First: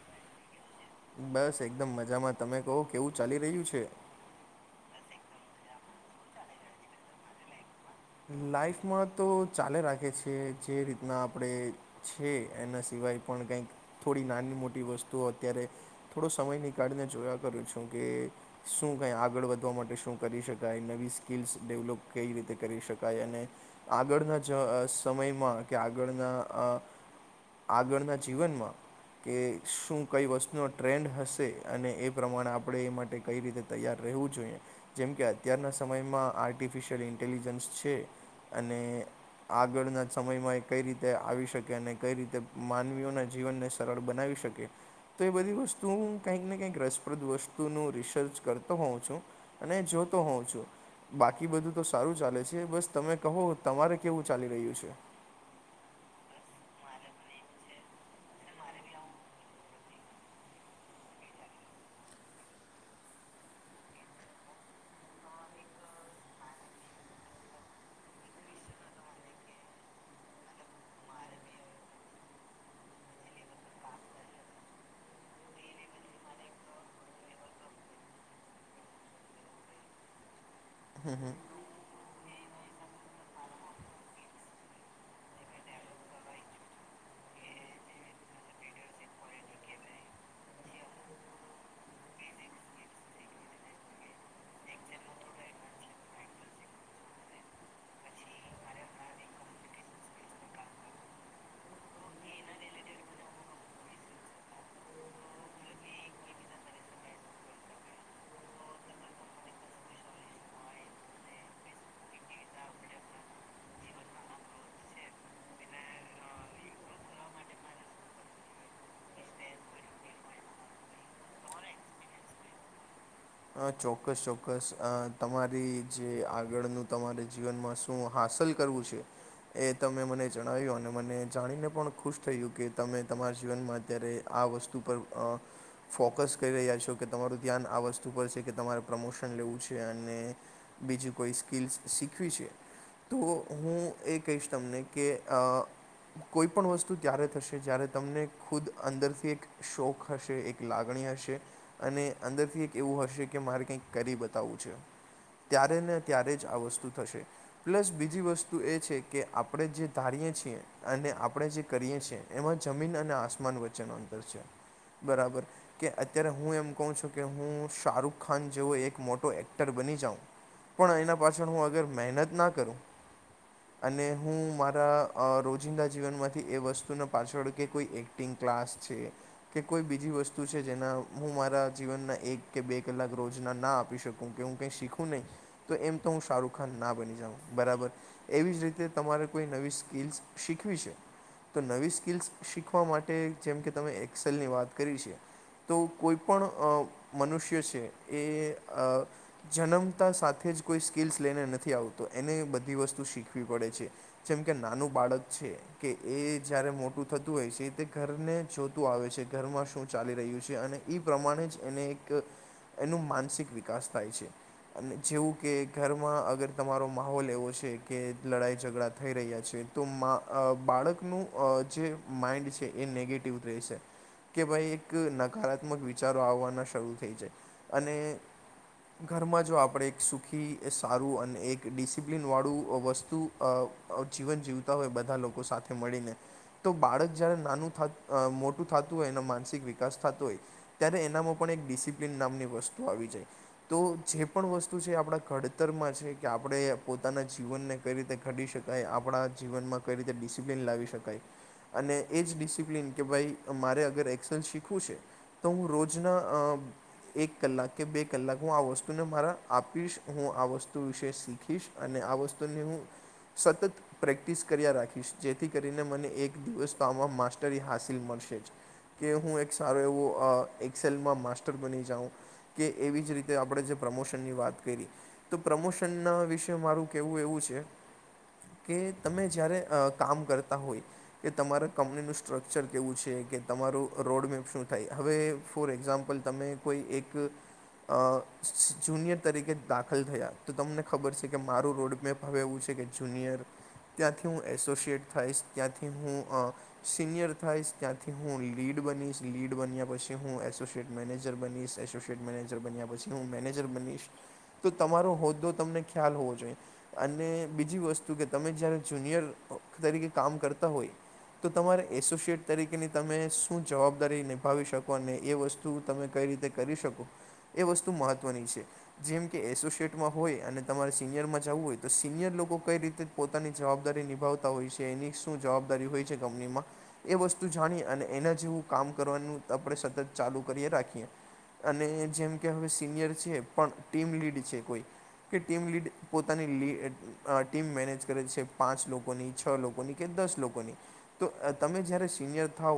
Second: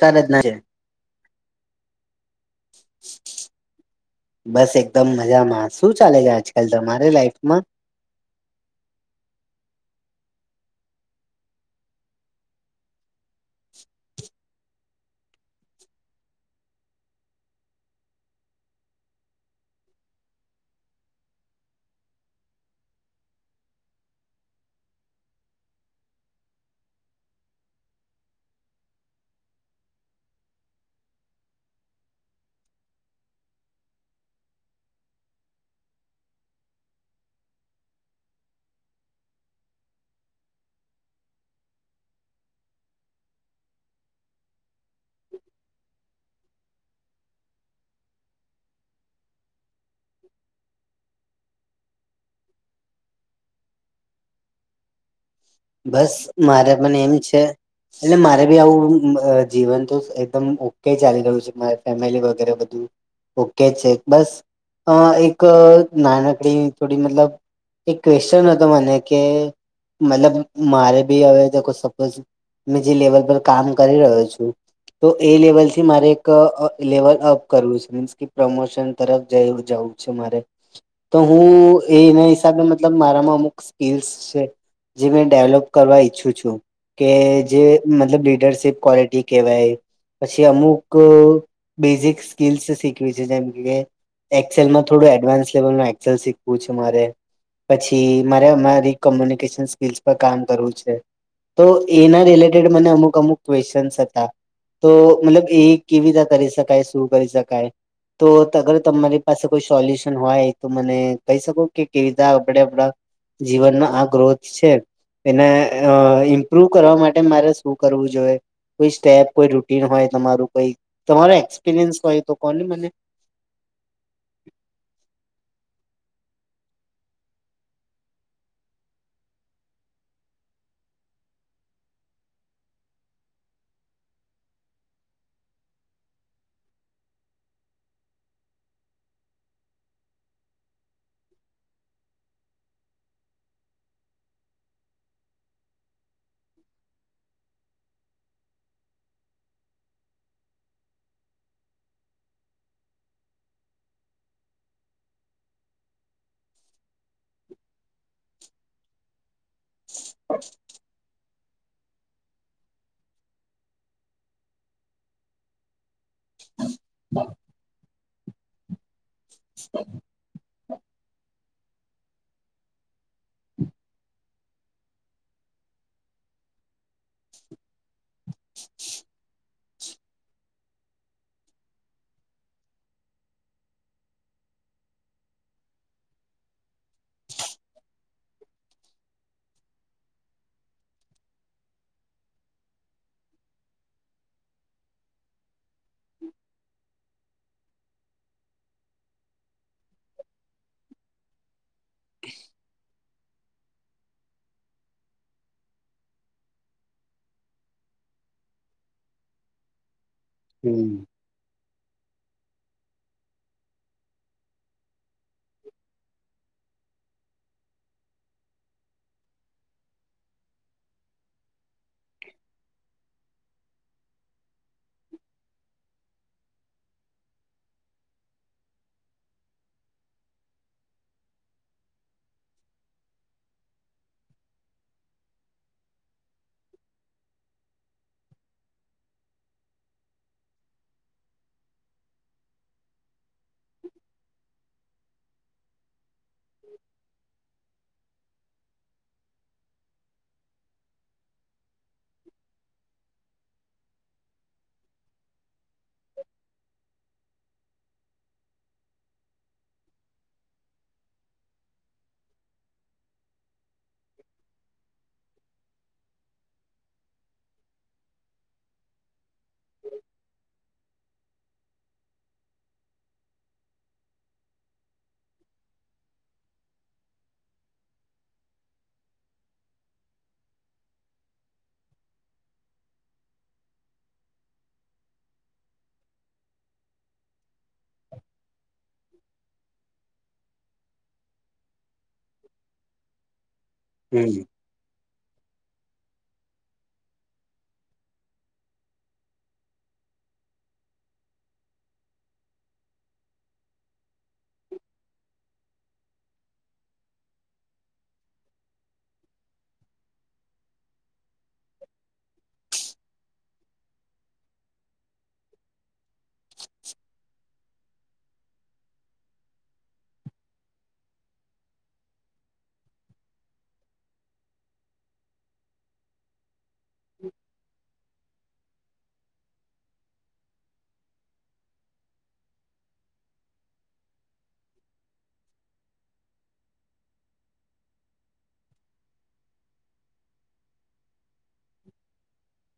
કારજ ના જે બસ એકદમ મજામાં તમે કહો કેવું ચાલી રહ્યું છે બસ એકદમ મજામાં શું ચાલે છે આજકાલ તમારે લાઈફમાં લાાઈફમાં તો ચાલે રાખે છેએ જે રીતના આપડે છે, એના સિવાય પણ કઈક થોડી નાની મોટી વસ્તુઓ અત્યારે થોડો સમય નીકાળીને જોયા કરૂ છું કે શું કઈ આગળ વધવા માટે શું કરી શકાય, નવી સ્કીલ્સ ડેવલપ કઈ રીતે કરી શકાય, અને આગળના જ સમયમાં કે આગળના અ આગળના જીવનમાં કે શું કઈ વસ્તુનો ટ્રેન્ડ હશે, અને એ પ્રમાણે આપણે એ માટે કઈ રીતે તૈયાર રહેવું જોઈએ, જેમકે અત્યારના સમયમાં આર્ટિફિશિયલ ઇન્ટેલિજન્સ છે. અને આગળના સમયમાં એ કઈ રીતે આવી શકે અને કઇ રીતે માનવીઓના જીવનને સરળ બનાવી શકે. તો એ બધી વસ્તુ હું કંઈક ને કંઈક રસપ્રદ વસ્તુનું રિસર્ચ કરતો હોઉ છું. અને જોતો હોઉં છું બાકી બધું તો સારું ચાલે છે, બસ તમે કહો તમારે કેવું ચાલી રહ્યું છે. બસ મારે પણ એમ છે એટલે મારે બી આવું [unintelligible] જીવન તો એકદમ ઓકે ચાલી રહ્યું છે મારે ફેમિલી વગેરે બધું. ઓકે છે બસ અ એક નાનકડી એવી થોડી મતલબ એક ક્વેશ્ચન હતો મને કે મતલબ મારે બી હવે દેખો સપોઝ મે જે લેવલ પર કામ કરી રહ્યો છું. તો એ લેવલ થી મારે એક અ લેવલ અપ કરવું છે, મીન્સ કે પ્રમોશન તરફ જવું છે, મારે તો હું એના હિસાબે મતલબ મારામાં અમુક સ્કીલ્સ છે, જે મે ડેવલોપ કરવા ઈચ્છું છું કે જે મતલબ લીડરશીપ ક્વોલિટી કેહેવાય. પછી અમુક બેઝિક સ્કીલ્સ શીખવી છે, જેમ કે એક્સેલમાં થોડું એડવાન્સ લેવલમાં એક્સેલ શીખવું છે, મારે પછી મારે રી કોમ્યુનિકેશન સ્કીલસ પર કામ કરવું છે તો એના રિલેટેડ મને અમુક અમુક ક્વેશ્ચન્સ હતા. તો મતલબ એ કેવી રીતે કરી શકાય, શું કરી શકાય તો તગર તમારી પાસે કોઈ સોલ્યુશન હોય તો મને કહી શકો કે કેધા આપડે આપડા જીવનનો આ ગ્રોથ છે. એને ઇમ્પ્રુવ કરવા માટે મારે શું કરવું જોઈએ. કોઈ સ્ટેપ કોઈ રૂટીન હોય તમારું કોઈ તમારો એક્સપિરિયન્સ હોય તો કો ને મને હા, ચોક્કસ ચોક્કસ અ તમારી જે આગળનું તમારે જીવનમાં શું શું હાંસલ કરવું છે. કે તમે મને જણાવ્યું અને મને જાણીને પણ ખુશ થયું કે તમે તમારા જીવનમાં અત્યારે આ વસ્તુ પર ફોકસ કરી રહ્યા છો કે તમારું ધ્યાન આ વસ્તુ કે તમારે પ્રમોશન લેવું છે, અને બીજું કોઈ સ્કીલ્સ શીખવી છે. તો હું એ કહીશ તમને કે અ કોઈપણ વસ્તુ ત્યારે થશે જ્યારે તમને ખુદ અંદરથી એક શોખ હશે એક લાગણી હશે અને અંદરથી એક એવું હશે કે મારે કંઈક કરી બતાવું છે. ત્યારે ને ત્યારે જ આ વસ્તુ થશે પ્લસ બીજી વસ્તુ એ છે કે આપણે જે તારીએ છીએ અને આપ આપણે જે કરીએ છીએ એમાં જમીન અને આસમાન વચ્ચેનો અંતર છે, બરાબર કે અત્યારે હું એમ કહું છું કે હું શાહરૂખ ખાન જેવો એક મોટો એક્ટર બની જાઉં. પણ એના પાછળ હું અગર મહેનત ના કરું અને હું મારા રોજિંદા જીવનમાંથી એ વસ્તુના પાછળ કે કોઈ એક એકટિંગ ક્લાસ છે કે કોઈ બીજી વસ્તુ છે જેના હું મારા જીવનના એક કે બે કલાક રોજ ના ના આપી શકું કે હું કંઈક શીખું નહી તો એમ તો હું શાહરૂખ ખાન ના બની જાઉં બરાબર. એવી જ રીતે તમારે કોઈ નવી સ્કિલ્સ શીખવી છે. તો નવી સ્કિલ્સ શીખવા માટે જેમ કે તમે એક્સેલની વાત કરી છે તો કોઈ પણ અ મનુષ્ય છે એ જન્મતા સાથે જ કોઈ સ્કિલ્સ લઈને નથી આવતું. તો એને બધી વસ્તુ શીખવી પડે છે. જેમ કે નાનું બાળક છે કે એ જયારે મોટું થતું હોય છે તે ઘરને જોતું આવે છે ઘરમાં શું ચાલી રહ્યું છે. અને હમ એ પ્રમાણે જ એને એક એનું માનસિક વિકાસ થાય છે. અને જેવું કે ઘરમાં અગર તમારો માહોલ એવો છે કે લડાઈ ઝઘડા થઈ રહ્યા છે તો મા બાળકનું જે માઇન્ડ છે એ નેગેટિવ રહેશે. કે ભાઈ એક નકારાત્મક વિચારો આવવાના શરૂ થઈ જાય અને ઘરમાં જો આપણે એક સુખી સારું અને એક ડિસિપ્લિનવાળું વસ્તુ જીવન જીવતા હોય બધા લોકો સાથે મળીને. તો બાળક જય્યારે નાનું મોટું થતું હોય અને માનસિક વિકાસ થતું હોય ત્યારે એનામાં પણ એક ડીસીપ પ્લીન નામની વસ્તુ આવી જાય તો જે પણ વસ્તુ છે આપણા ઘડતરમાં છે. કે આપણે પોતાના જીવનને કઈ રીતે ઘડી શકાય આપણા જીવનમાં કઈ રીતે ડિસિપ્લિન લાવી શકાય. અને એ જ ડિસિપ્લિન કે ભાઈ મારે અગર એક્સેલ શીખવું છે તો હું રોજના એક કલાક કે બે કલાક હું આ વસ્તુને મારા આપીશ હું આ વસ્તુ વિશે શીખીશ. અને આ વસ્તુની હું સતત પ્રેક્ટિસ કર્યા રાખીશ જેથી કરીને મને એક દિવસ તો આમાં માસ્ટરી હાસિલ મળશે જ. કે હું એક સારું એવો એક્સેલમાં માસ્ટર બની જાવ કે એવી જ આપણે જે પ્રમોશનની વાત કરી તો પ્રમોશનના વિશે મારું કેવું એવું છે કે તમે જ્યારે કામ કરતા હોય કે તમારા કંપનીનું સ્ટ્રક્ચર કેવું છે? કે તમારું રોડમેપ શું થાય? હવે ફોર એકઝામ્પલ તમે કોઈ એક અ જુનિયર તરીકે દાખલ થયા તો તમને ખબર છે કે મારું રોડમેપ હવે એવું છે કે જુનિયર ત્યાંથી હું હમ એસોસિએટ થઈશ ત્યાંથી હું અ સિનિયર થઈશ ત્યાંથી હું લીડ બનીશ લીડ બન્યા પછી હું એસોસિયટ મેનેજર બનીશ એસોસિએટ મેનેજર બન્યા પછી હું મેનેજર બનીશ. તો તમારો હોદ્દો તમને ખ્યાલ હોવો જોઈએ. અને બીજી વસ્તુ કે તમે જયારે જુનિયર તરીકે કામ કરતા હોય તમારે એસોસિએટ તરીકેની તમે શું જવાબદારી નિભાવી શકો અને એ વસ્તુ તમે કઈ રીતે કરી શકો? એ વસ્તુ મહત્વની છે. જેમ કે હોય એસોસિએટમાં અને તમારે સિનિયર માં જવું હોય તો સિનિયર લોકો કઈ રીતે પોતાની જવાબદારી નિભાવતા હોય છે એની શું જવાબદારી હોય છે કંપનીમાં એ વસ્તુ જાણીએ અને એના જેવું કામ કરવાનું આપણે સતત ચાલુ કરીએ રાખીએ. અને જેમ કે હવે સિનિયર છે પણ ટીમ લીડ છે કોઈ કે ટીમ લીડ પોતાની લ ટીમ મેનેજ કરે છે પાંચ લોકોની છ લોકોની કે દસ લોકો ની તો તમે જ્યારે સિનિયર થઓ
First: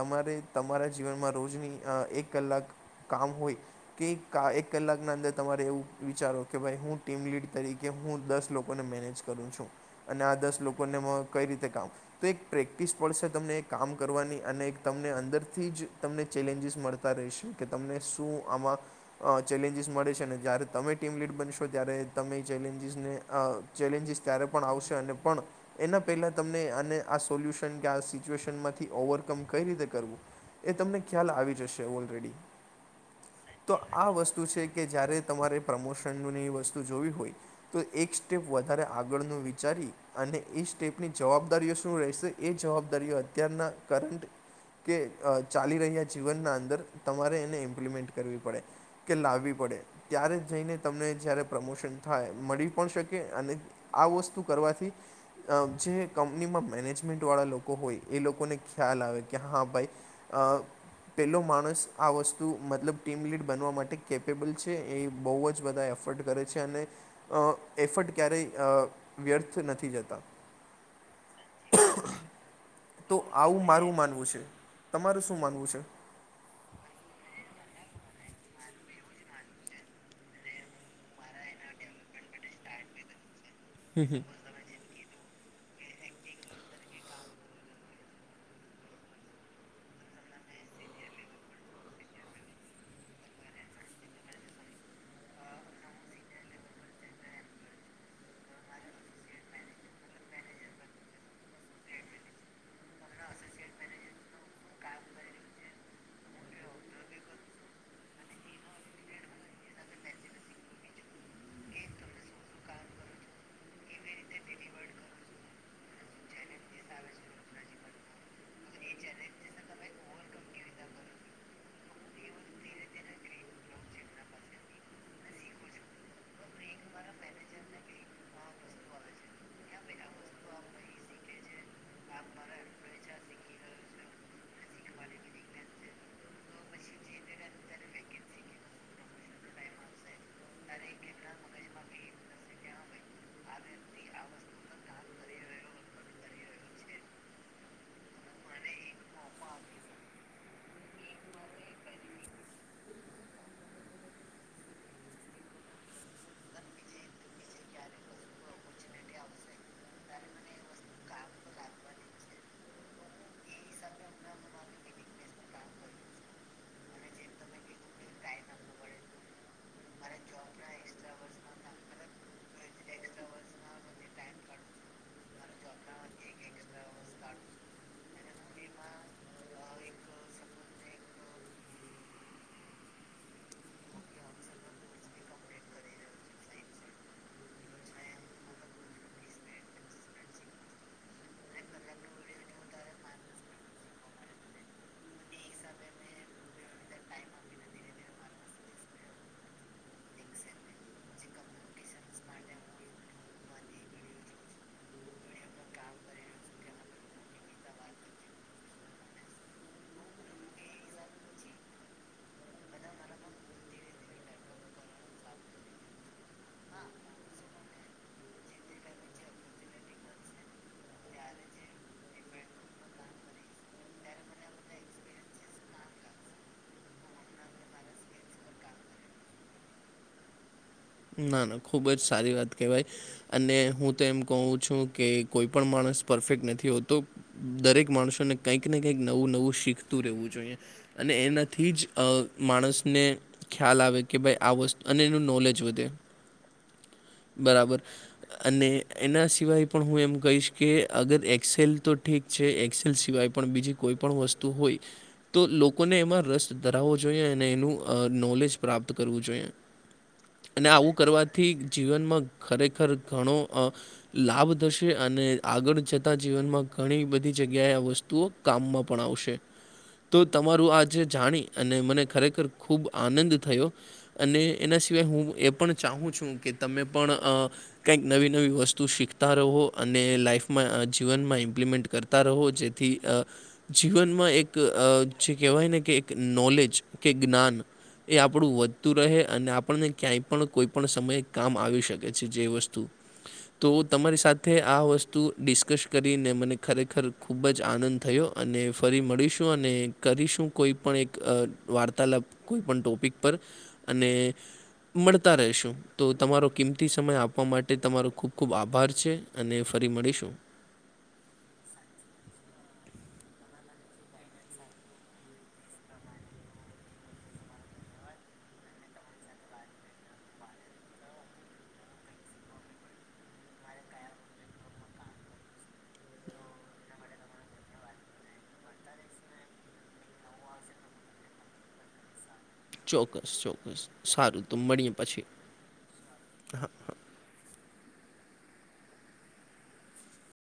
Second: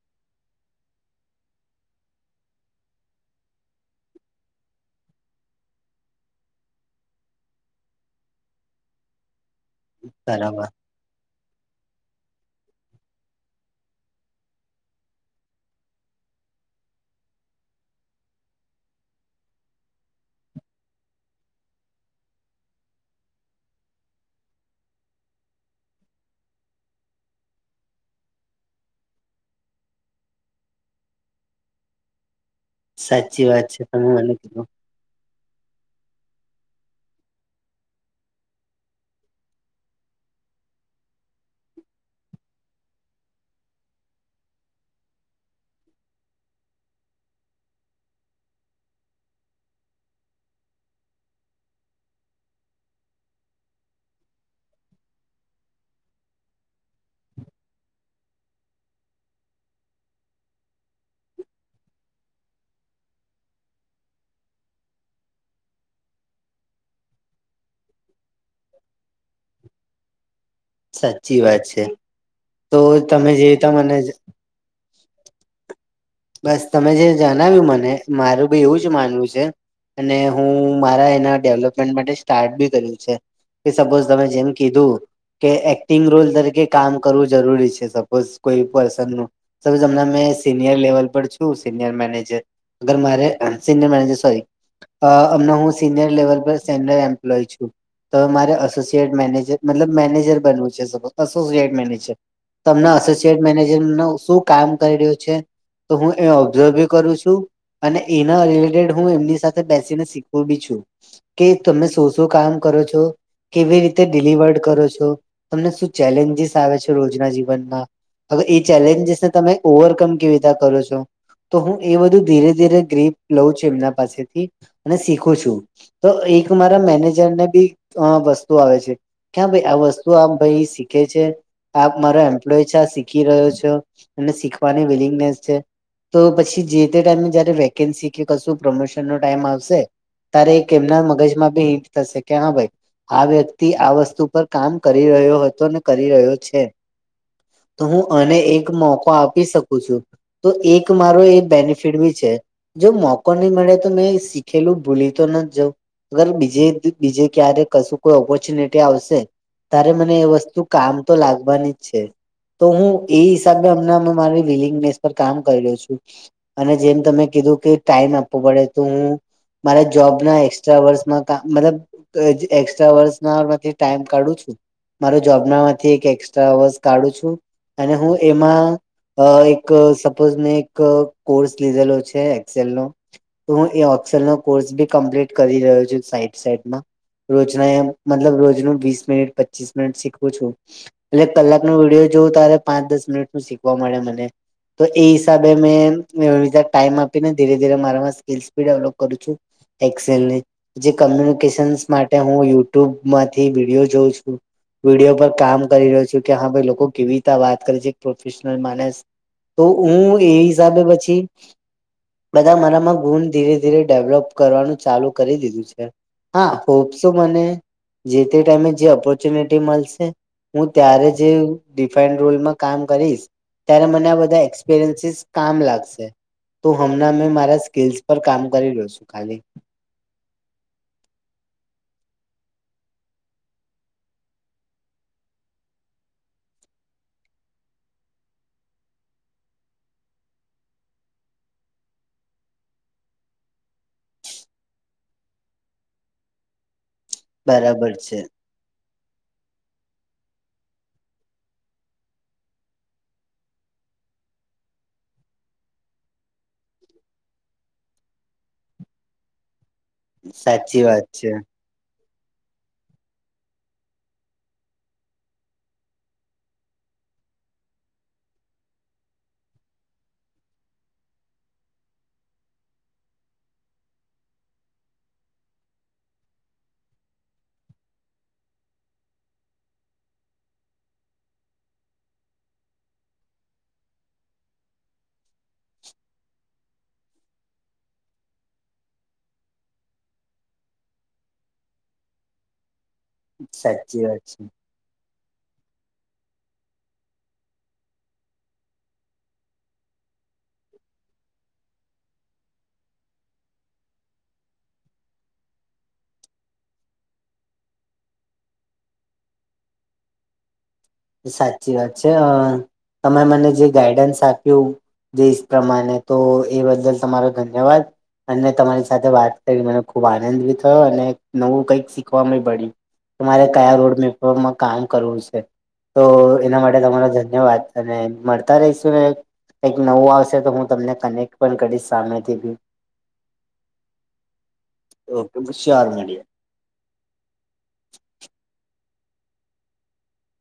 તમારે જીવનમાં રોજની એક કલાક કામ હોય કે એક કલાકના અંદર તમારે એવું વિચારો કે ભાઈ હું ટીમ લીડ તરીકે હું દસ લોકોને મેનેજ કરું છું અને આ દસ બરાબર લોકોને કઈ રીતે કામ તો એક પ્રેક્ટિસ પડશે તમને કામ કરવાની અને તમને અંદરથી જ તમને ચેલેન્જીસ મળ તા રેહશે કે તમને શું આમાં ચેલેન્જીસ મળે છે ને જ્યારે તમે ટીમ લીડ બનશો ત્યારે તમે એ ચેલેન્જીસને અ ચેલેન્જીસ ત્યારે પણ આવશે અને પણ એના પહેલા તમને અને આ સોલ્યુશન કે આ સિચ્યુએશન માંથી ઓવરકમ કઈ રીતે કરવું એ તમને ખ્યાલ આવી જશે ઓલરેડી. સાચી વાત તો છે આ તમે મને વસ્તુ છે કીધૂ કે જયારે તમારે પ્રમોશનનું એ વસ્તુ જોવી હોય તો એક સ્ટેપ વધારે આગળનું વિચારી અને એ સ્ટેપની જવાબદારીઓ શું રહેશે એ જવાબદારીઓ અત્યારના કરંટ કે ચાલી રહ્યા જીવનના અંદર તમારે એને ઇમ્પ્લિમેન્ટ કરવી પડે. કે લાવવી પડે ત્યારે જઈને તમને જ્યારે પ્રમોશન થાય મળી પણ શકે અને આ વસ્તુ કરવાથી જે કંપનીમાં મેનેજમેન્ટ વાળા લોકો હોય એ લોકોને ખ્યાલ આવે કે હા ભાઈ અ પેલો માણસ આ વસ તું મતલબ ટીમ લીડ બનવા માટે કેપેબલ છે એ બહુ જ બધા એફર્ટ કરે છે અને અ એફટ ક્યારેય વ્યર્થ નથી જતા સાચી વાત છે તો તમે જે રીતના મને તમારે શું માનવું છે? બસ તમે જે જણાવ્યું મને મારું બી એવું જ માનવું છે અને હું મારા એના ડેવલપમેન્ટ માટે સ્ટાર્ટ બી કર્યું છે. કે સપોઝ તમે જેમ કીધું કે એક્ટિંગ રોલ તરીકે કામ કરવું જરૂરી છે સપોઝ કોઈ પર્સનનું [unintelligible] મેં સીનિયર લેવલ પર છું સિનીયર મેનેજર અગર મારે સિનયર મેજર સોરી અ અમનાહું સિનિયર લેવલ પર સેનિયર એમ્પ્લોય છું. તો મારે એસોસિએટ મેનેજ મતલબ મેનેજર બનવું છે એસોસિએટ મેનેજર તમને અસોસિટ મેનેજરનું શું કામ કરી રહ્યો છે? તો હું એ ઓબ્ઝર્વ બી કરું છું અને એના રિલેટેડ હું એમની સાથે બેસીને શીખુ બી છું. કે તમે શું શું કામ કરો છો? કેવી રીતે ડિલિવર્ડ કરો છો? તમને શું ચેલેન્જીસ આવે છે રોજના જીવનમાં? હવે એ ચેલેન્જીસ ને તમે ઓવરકમ કેવી રીતે કરો છો? તો હું એ બધું ધીરે ધીરે ગ્રીપ લઉ છું એમના પાસેથી અને શીખું છું તો એક મારા મેનેજરને બી વસ્તુ આવે છે ક્યા ભાઈ આ વસ્તુ આ ભાઈ શીખે છે? આપ મારો એમ્પ્લોય છે આ શીખી રહ્યો છો અને શીખવાની વિલિંગનેસ છે તો પછી જે તે ટાઈમે જયારે વેકેન્સી કે કશું પ્રમોશન નો ટાઈમ આવશે તારે એક એમના મગજમાં બી હિંટ થશે કે હા, ભાઈ આ વ્યક્તિ આ વસ્તુ પર કામ કરી રહ્યો હતો ને, કરી રહ્યો છે. તો હું અને એક મોકો શકું છું. તો એક મારો એ બેનિફિટ બી છે. જો મોકો નહી મળે, તો મેં શીખેલું ભૂલી તો નથી જઉં. અગર બીજે, બીજે ક્યારે કશું કોઈ ઓપોર્ચ્યુનિટી આવશે તારે મને એ વસ્તુ કામ તો લાગવાની જ છે. તો હું એ હિસાબે હમણાં મારી વિલિંગનેસ પર કામ કર્યો રહ્યો છું. અને જેમ તમે કીધું કે ટાઈમ આપવો પડે, તો હું મારા જોબના એક્સ્ટ્રા અર્સમાં મતલબ એક્સ્ટ્રા વર્ષનામાંથી ટાઈમ કાઢું છું. મારો જોબનામાંથી એક એસ્ટ્રા અવર્સ કાઢું છું અને હું એમાં અ એક ક સપોઝ મેં એક કોર્સ લીધેલો છે એક્સેલનો તો હું એ ઓફસલનનો કોર્સ બી કમ્પ્લીટ કરી રહ્યો છું. સાઈડ, સાઈડમાં. રોજના એમ મતલબ રોજનું વીસ મિનિટ, પચીસ મિનિટ શીખું છું. એલે કલાકનો વિડીયો જોવું ત્યારે પાંચ દસ મિનિટનું શીખવા મળે મને. તો એ હિસાબે મે એવી રીતે ટાઈમ આપીને, ધીરે ધીરે મારા સ્કીલ બી ડેવલપ કરું છું. એક્સેલની જે કમ્યુનિકેશન્સ માટે હું યુટ્યુબમાંથી વિડીયો જોઉં છું. વિડીયો પર કામ કરી રહ્યો છે કે હા, ભાઈ લોકો કેવી રીતે વાત કરે છે. પ્રોફેશનલ માનસ તો હું એ હિસાબે પછી બધા મારામાં ગુણ ધીરે ધીરે ડેવલોપ કરવાનું ચાલુ કરી દીધું છે. હા, હોપ શું મને જે તે ટાઈમે જે ઓપોર્ચ્યુનિટી મળશે હું, ત્યારે જે ડિફાઈ રોલમાં કામ કરીશ, ત્યારે મને બધા એક્સપિરયન્સીસ કામ લાગશે. તો હમણાં મે મારા સ્કીલસ પર કામ કરી રહ્યો છું ખાલી. ના ના, ખુબ જ સારી વાત કેવાય. અને હું તો એમ કહું છું કે કોઈ પણ માણસ પરફેક્ટ નથી હોતો. દરેક માણસોને કંઈક ને કંઈક નવું નવું શીખતું રહેવું જોઈએ. અને એનાથી જ અ માણસને ખ્યાલ આવે કે ભાઈ આ વસ્તુ અને એનું નોલેજ વ ધે બરાબર. અને એના સિવાય પણ હું એમ કહીશ, કે અગર એક્સેલ તો ઠીક છે એક્સેલ સિવાય પણ બીજી કોઈપણ વસ્તુ હોય તો લોકોને એમાં રસ ધરાવો જોઈએ અને એનું નોલેજ પ્રાપ્ત કરવું જોઈએ. અને સાચી આવું વાત છે કરવાથી જીવનમાં ખરેખર ઘણો અ લાભ થશે અને આગળ જતાં જીવનમાં ઘણીબધી જગ્યાએ આ વસ્તુઓ કામમાં પણ આવશે. તો તમારું આજે જાણી અને મને ખરેખર ખૂબ આનંદ થયો અને એના સિવાય હું એ પણ ચાહું છું કે, તમે પણ અ કયક નવી નવી વસ્તુ શીખતા રહો અને લાઈફમાં જીવનમાં એપ્લીમેન્ટ ક રતા રહો જેથી અ જીવનમાં એક અ જે કેવાય ને, કે એક નોલેજ કે જ્ઞાન એ આપડુ વધતું રહે અને આપણને ક્યાંય પણ કોઈપણ સમયે કામ આવી શકે છે જે વસ્તુ તો સાચી તમારી વાત છે. સાથે આ વસ્તુ ડિસ્કસ કરીને, મને ખરેખર ખૂબ જ આનંદ થયો અને ફરી મળીશું અને કરીશું કોઈપણ એક વાર્તાલાપ કોઈપણ ટોપિક પર અને મળતા રહેશું, તો તમારો કિંમતી સમય આપવા માટે તમારો ખૂબ ખૂબ આભાર છે. અને ફરી મળીશું. સાચી વાત છે અ.. તમે મને જે ગાઈડન્સ આપ્યું. દેશ પ્રમાણે તો એ બદલ તમારો ધન્યવાદ. અને તમારી સાથે વાત કરી મને ખુબ આનંદ ભી થયો અને નવું કઈક શીખવા મી મળ્યુ. તમારે કયા રોડ મેપમાં કામ કરવું સે? તો એના માટે તમારો ધન્યવાદ અને મળતા રહીશું ને? કઈક નવું આવશે તો હું તમને કનેક્ટ પણ કરીશ સામેથી ભી. ચોક્કસ ચોક્કસ સારું તો મળીએ પછી. ઓકે શ્યોર મળીએ હા. હા.